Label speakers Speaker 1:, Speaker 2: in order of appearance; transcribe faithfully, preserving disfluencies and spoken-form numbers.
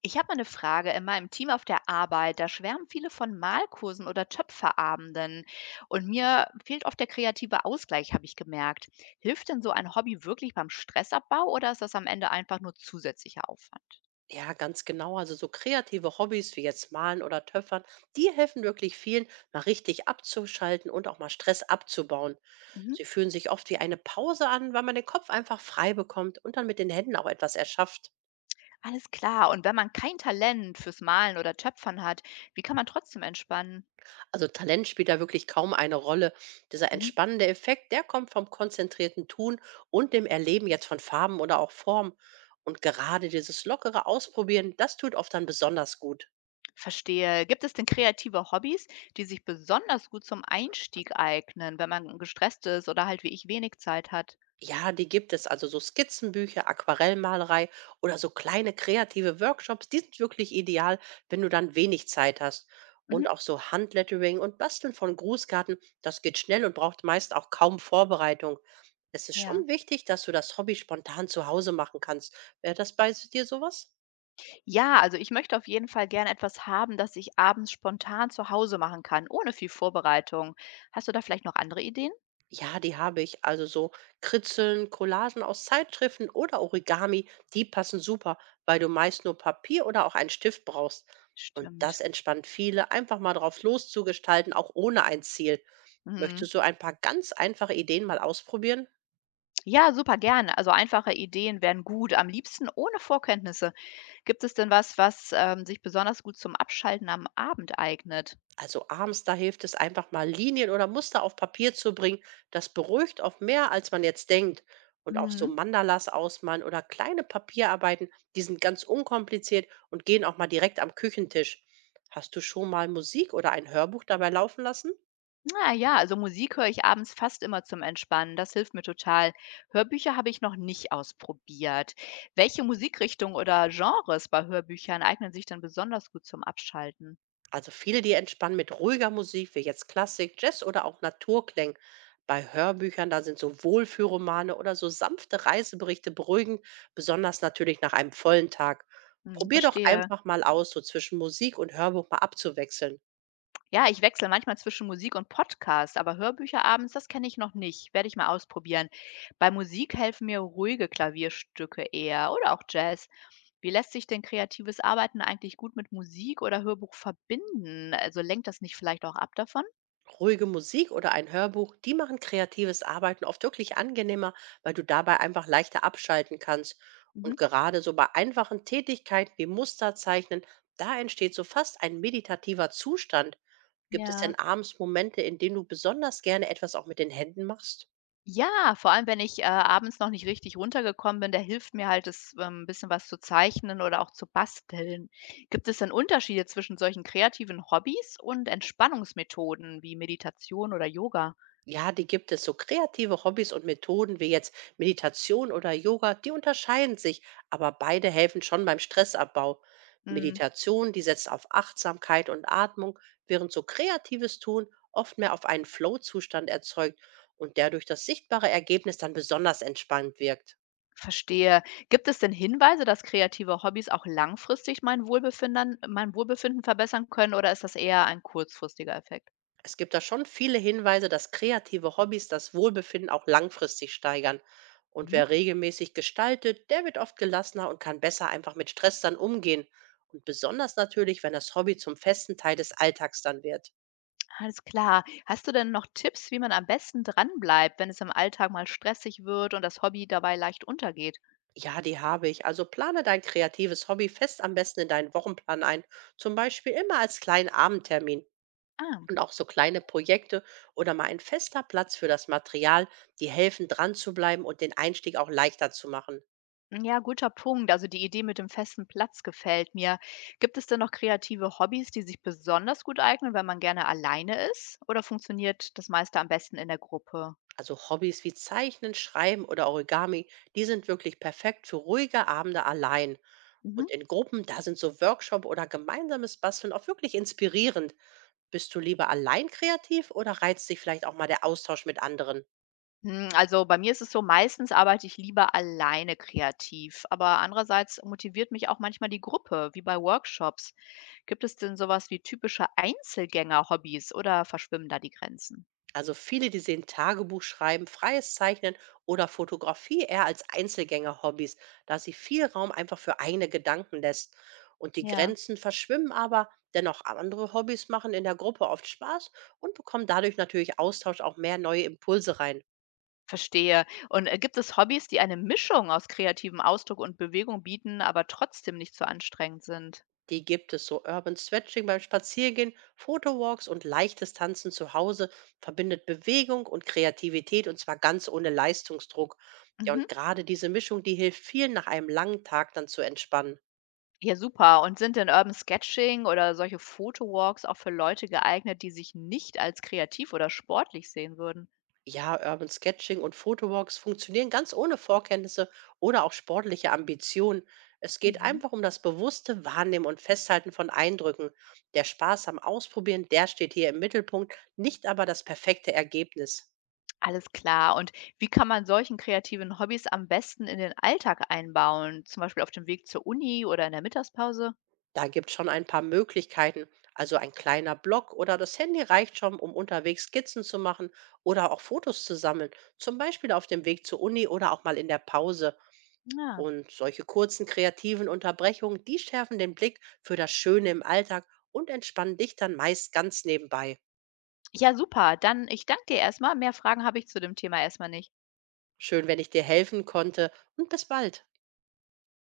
Speaker 1: Ich habe mal eine Frage. In meinem Team auf der Arbeit, da schwärmen viele von Malkursen oder Töpferabenden. Und mir fehlt oft der kreative Ausgleich, habe ich gemerkt. Hilft denn so ein Hobby wirklich beim Stressabbau oder ist das am Ende einfach nur zusätzlicher Aufwand?
Speaker 2: Ja, ganz genau. Also so kreative Hobbys wie jetzt Malen oder Töpfern, die helfen wirklich vielen, mal richtig abzuschalten und auch mal Stress abzubauen.
Speaker 1: Mhm.
Speaker 2: Sie fühlen sich oft wie eine Pause an, weil man den Kopf einfach frei bekommt und dann mit den Händen auch etwas erschafft.
Speaker 1: Alles klar. Und wenn man kein Talent fürs Malen oder Töpfern hat, wie kann man trotzdem entspannen?
Speaker 2: Also Talent spielt da wirklich kaum eine Rolle. Dieser
Speaker 1: Mhm.
Speaker 2: entspannende Effekt, der kommt vom konzentrierten Tun und dem Erleben jetzt von Farben oder auch Formen. Und gerade dieses lockere Ausprobieren, das tut oft dann besonders gut.
Speaker 1: Verstehe. Gibt es denn kreative Hobbys, die sich besonders gut zum Einstieg eignen, wenn man gestresst ist oder halt wie ich wenig Zeit hat?
Speaker 2: Ja, die gibt es. Also so Skizzenbücher, Aquarellmalerei oder so kleine kreative Workshops, die sind wirklich ideal, wenn du dann wenig Zeit hast. Und
Speaker 1: Mhm.
Speaker 2: auch so Handlettering und Basteln von Grußkarten, das geht schnell und braucht meist auch kaum Vorbereitung. Es ist
Speaker 1: Ja.
Speaker 2: schon wichtig, dass du das Hobby spontan zu Hause machen kannst. Wäre das bei dir sowas?
Speaker 1: Ja, also ich möchte auf jeden Fall gerne etwas haben, das ich abends spontan zu Hause machen kann, ohne viel Vorbereitung. Hast du da vielleicht noch andere Ideen?
Speaker 2: Ja, die habe ich. Also so Kritzeln, Collagen aus Zeitschriften oder Origami, die passen super, weil du meist nur Papier oder auch einen Stift brauchst. Und das
Speaker 1: Stimmt.
Speaker 2: entspannt viele, einfach mal drauf loszugestalten, auch ohne ein Ziel.
Speaker 1: Mhm.
Speaker 2: Möchtest du ein paar ganz einfache Ideen mal ausprobieren?
Speaker 1: Ja, super gerne. Also einfache Ideen wären gut, am liebsten ohne Vorkenntnisse. Gibt es denn was, was ähm, sich besonders gut zum Abschalten am Abend eignet?
Speaker 2: Also abends, da hilft es einfach mal Linien oder Muster auf Papier zu bringen. Das beruhigt oft mehr, als man jetzt denkt. Und auch so
Speaker 1: Mhm.
Speaker 2: Mandalas ausmalen oder kleine Papierarbeiten, die sind ganz unkompliziert und gehen auch mal direkt am Küchentisch. Hast du schon mal Musik oder ein Hörbuch dabei laufen lassen?
Speaker 1: Ah ja, also Musik höre ich abends fast immer zum Entspannen. Das hilft mir total. Hörbücher habe ich noch nicht ausprobiert. Welche Musikrichtung oder Genres bei Hörbüchern eignen sich denn besonders gut zum Abschalten?
Speaker 2: Also viele, die entspannen mit ruhiger Musik, wie jetzt Klassik, Jazz oder auch Naturklängen. Bei Hörbüchern, da sind so Wohlfühlromane oder so sanfte Reiseberichte beruhigend, besonders natürlich nach einem vollen Tag.
Speaker 1: Hm,
Speaker 2: Probier doch
Speaker 1: verstehe.
Speaker 2: einfach mal aus, so zwischen Musik und Hörbuch mal abzuwechseln.
Speaker 1: Ja, ich wechsle manchmal zwischen Musik und Podcast, aber Hörbücher abends, das kenne ich noch nicht. Werde ich mal ausprobieren. Bei Musik helfen mir ruhige Klavierstücke eher oder auch Jazz. Wie lässt sich denn kreatives Arbeiten eigentlich gut mit Musik oder Hörbuch verbinden? Also lenkt das nicht vielleicht auch ab davon?
Speaker 2: Ruhige Musik oder ein Hörbuch, die machen kreatives Arbeiten oft wirklich angenehmer, weil du dabei einfach leichter abschalten kannst. Und
Speaker 1: Mhm.
Speaker 2: gerade so bei einfachen Tätigkeiten wie Muster zeichnen, da entsteht so fast ein meditativer Zustand. Gibt es
Speaker 1: Ja.
Speaker 2: denn abends Momente, in denen du besonders gerne etwas auch mit den Händen machst?
Speaker 1: Ja, vor allem, wenn ich, äh, abends noch nicht richtig runtergekommen bin, da hilft mir halt das, ähm, ein bisschen was zu zeichnen oder auch zu basteln. Gibt es denn Unterschiede zwischen solchen kreativen Hobbys und Entspannungsmethoden wie Meditation oder Yoga?
Speaker 2: Ja, die gibt es. So kreative Hobbys und Methoden wie jetzt Meditation oder Yoga, die unterscheiden sich, aber beide helfen schon beim Stressabbau.
Speaker 1: Hm,
Speaker 2: Meditation, die setzt auf Achtsamkeit und Atmung, während so kreatives Tun oft mehr auf einen Flow-Zustand erzeugt und der durch das sichtbare Ergebnis dann besonders entspannt wirkt.
Speaker 1: verstehe. Gibt es denn Hinweise, dass kreative Hobbys auch langfristig mein Wohlbefindern mein Wohlbefinden verbessern können oder ist das eher ein kurzfristiger Effekt?
Speaker 2: Es gibt da schon viele Hinweise, dass kreative Hobbys das Wohlbefinden auch langfristig steigern. Und
Speaker 1: Mhm.
Speaker 2: wer regelmäßig gestaltet, der wird oft gelassener und kann besser einfach mit Stress dann umgehen. Und besonders natürlich, wenn das Hobby zum festen Teil des Alltags dann wird.
Speaker 1: Alles klar. Hast du denn noch Tipps, wie man am besten dranbleibt, wenn es im Alltag mal stressig wird und das Hobby dabei leicht untergeht?
Speaker 2: Ja, die habe ich. Also plane dein kreatives Hobby fest am besten in deinen Wochenplan ein. Zum Beispiel immer als kleinen Abendtermin.
Speaker 1: Ah,
Speaker 2: Und auch so kleine Projekte oder mal ein fester Platz für das Material, die helfen dran zu bleiben und den Einstieg auch leichter zu machen.
Speaker 1: hm, ja, guter Punkt. Also die Idee mit dem festen Platz gefällt mir. Gibt es denn noch kreative Hobbys, die sich besonders gut eignen, wenn man gerne alleine ist? Oder funktioniert das meiste am besten in der Gruppe?
Speaker 2: Also Hobbys wie Zeichnen, Schreiben oder Origami, die sind wirklich perfekt für ruhige Abende allein.
Speaker 1: Mhm.
Speaker 2: Und in Gruppen, da sind so Workshop oder gemeinsames Basteln auch wirklich inspirierend. Bist du lieber allein kreativ oder reizt dich vielleicht auch mal der Austausch mit anderen?
Speaker 1: Hm, also bei mir ist es so, meistens arbeite ich lieber alleine kreativ, aber andererseits motiviert mich auch manchmal die Gruppe, wie bei Workshops. Gibt es denn sowas wie typische Einzelgänger-Hobbys oder verschwimmen da die Grenzen?
Speaker 2: Also viele, die sehen Tagebuch schreiben, freies Zeichnen oder Fotografie eher als Einzelgänger-Hobbys, da sie viel Raum einfach für eigene Gedanken lässt. Und die
Speaker 1: Ja.
Speaker 2: Grenzen verschwimmen aber, denn auch andere Hobbys machen in der Gruppe oft Spaß und bekommen dadurch natürlich Austausch auch mehr neue Impulse rein.
Speaker 1: Verstehe. Und, äh, gibt es Hobbys, die eine Mischung aus kreativem Ausdruck und Bewegung bieten, aber trotzdem nicht zu anstrengend sind?
Speaker 2: Die gibt es so. Urban Stretching beim Spaziergehen, Photowalks und leichtes Tanzen zu Hause verbindet Bewegung und Kreativität und zwar ganz ohne Leistungsdruck. Ja,
Speaker 1: Mhm.
Speaker 2: und gerade diese Mischung, die hilft vielen nach einem langen Tag dann zu entspannen.
Speaker 1: Ja, super. Und sind denn Urban Sketching oder solche Photowalks auch für Leute geeignet, die sich nicht als kreativ oder sportlich sehen würden?
Speaker 2: Ja, Urban Sketching und Photowalks funktionieren ganz ohne Vorkenntnisse oder auch sportliche Ambitionen. Es geht
Speaker 1: Mhm.
Speaker 2: einfach um das bewusste Wahrnehmen und Festhalten von Eindrücken. Der Spaß am Ausprobieren, der steht hier im Mittelpunkt, nicht aber das perfekte Ergebnis.
Speaker 1: Alles klar. Und wie kann man solchen kreativen Hobbys am besten in den Alltag einbauen, zum Beispiel auf dem Weg zur Uni oder in der Mittagspause?
Speaker 2: Da gibt's schon ein paar Möglichkeiten. Also ein kleiner Block oder das Handy reicht schon, um unterwegs Skizzen zu machen oder auch Fotos zu sammeln. Zum Beispiel auf dem Weg zur Uni oder auch mal in der Pause.
Speaker 1: Ja.
Speaker 2: Und solche kurzen kreativen Unterbrechungen, die schärfen den Blick für das Schöne im Alltag und entspannen dich dann meist ganz nebenbei.
Speaker 1: Ja, super. Dann ich danke dir erstmal. Mehr Fragen habe ich zu dem Thema erstmal nicht.
Speaker 2: Schön, wenn ich dir helfen konnte und bis bald.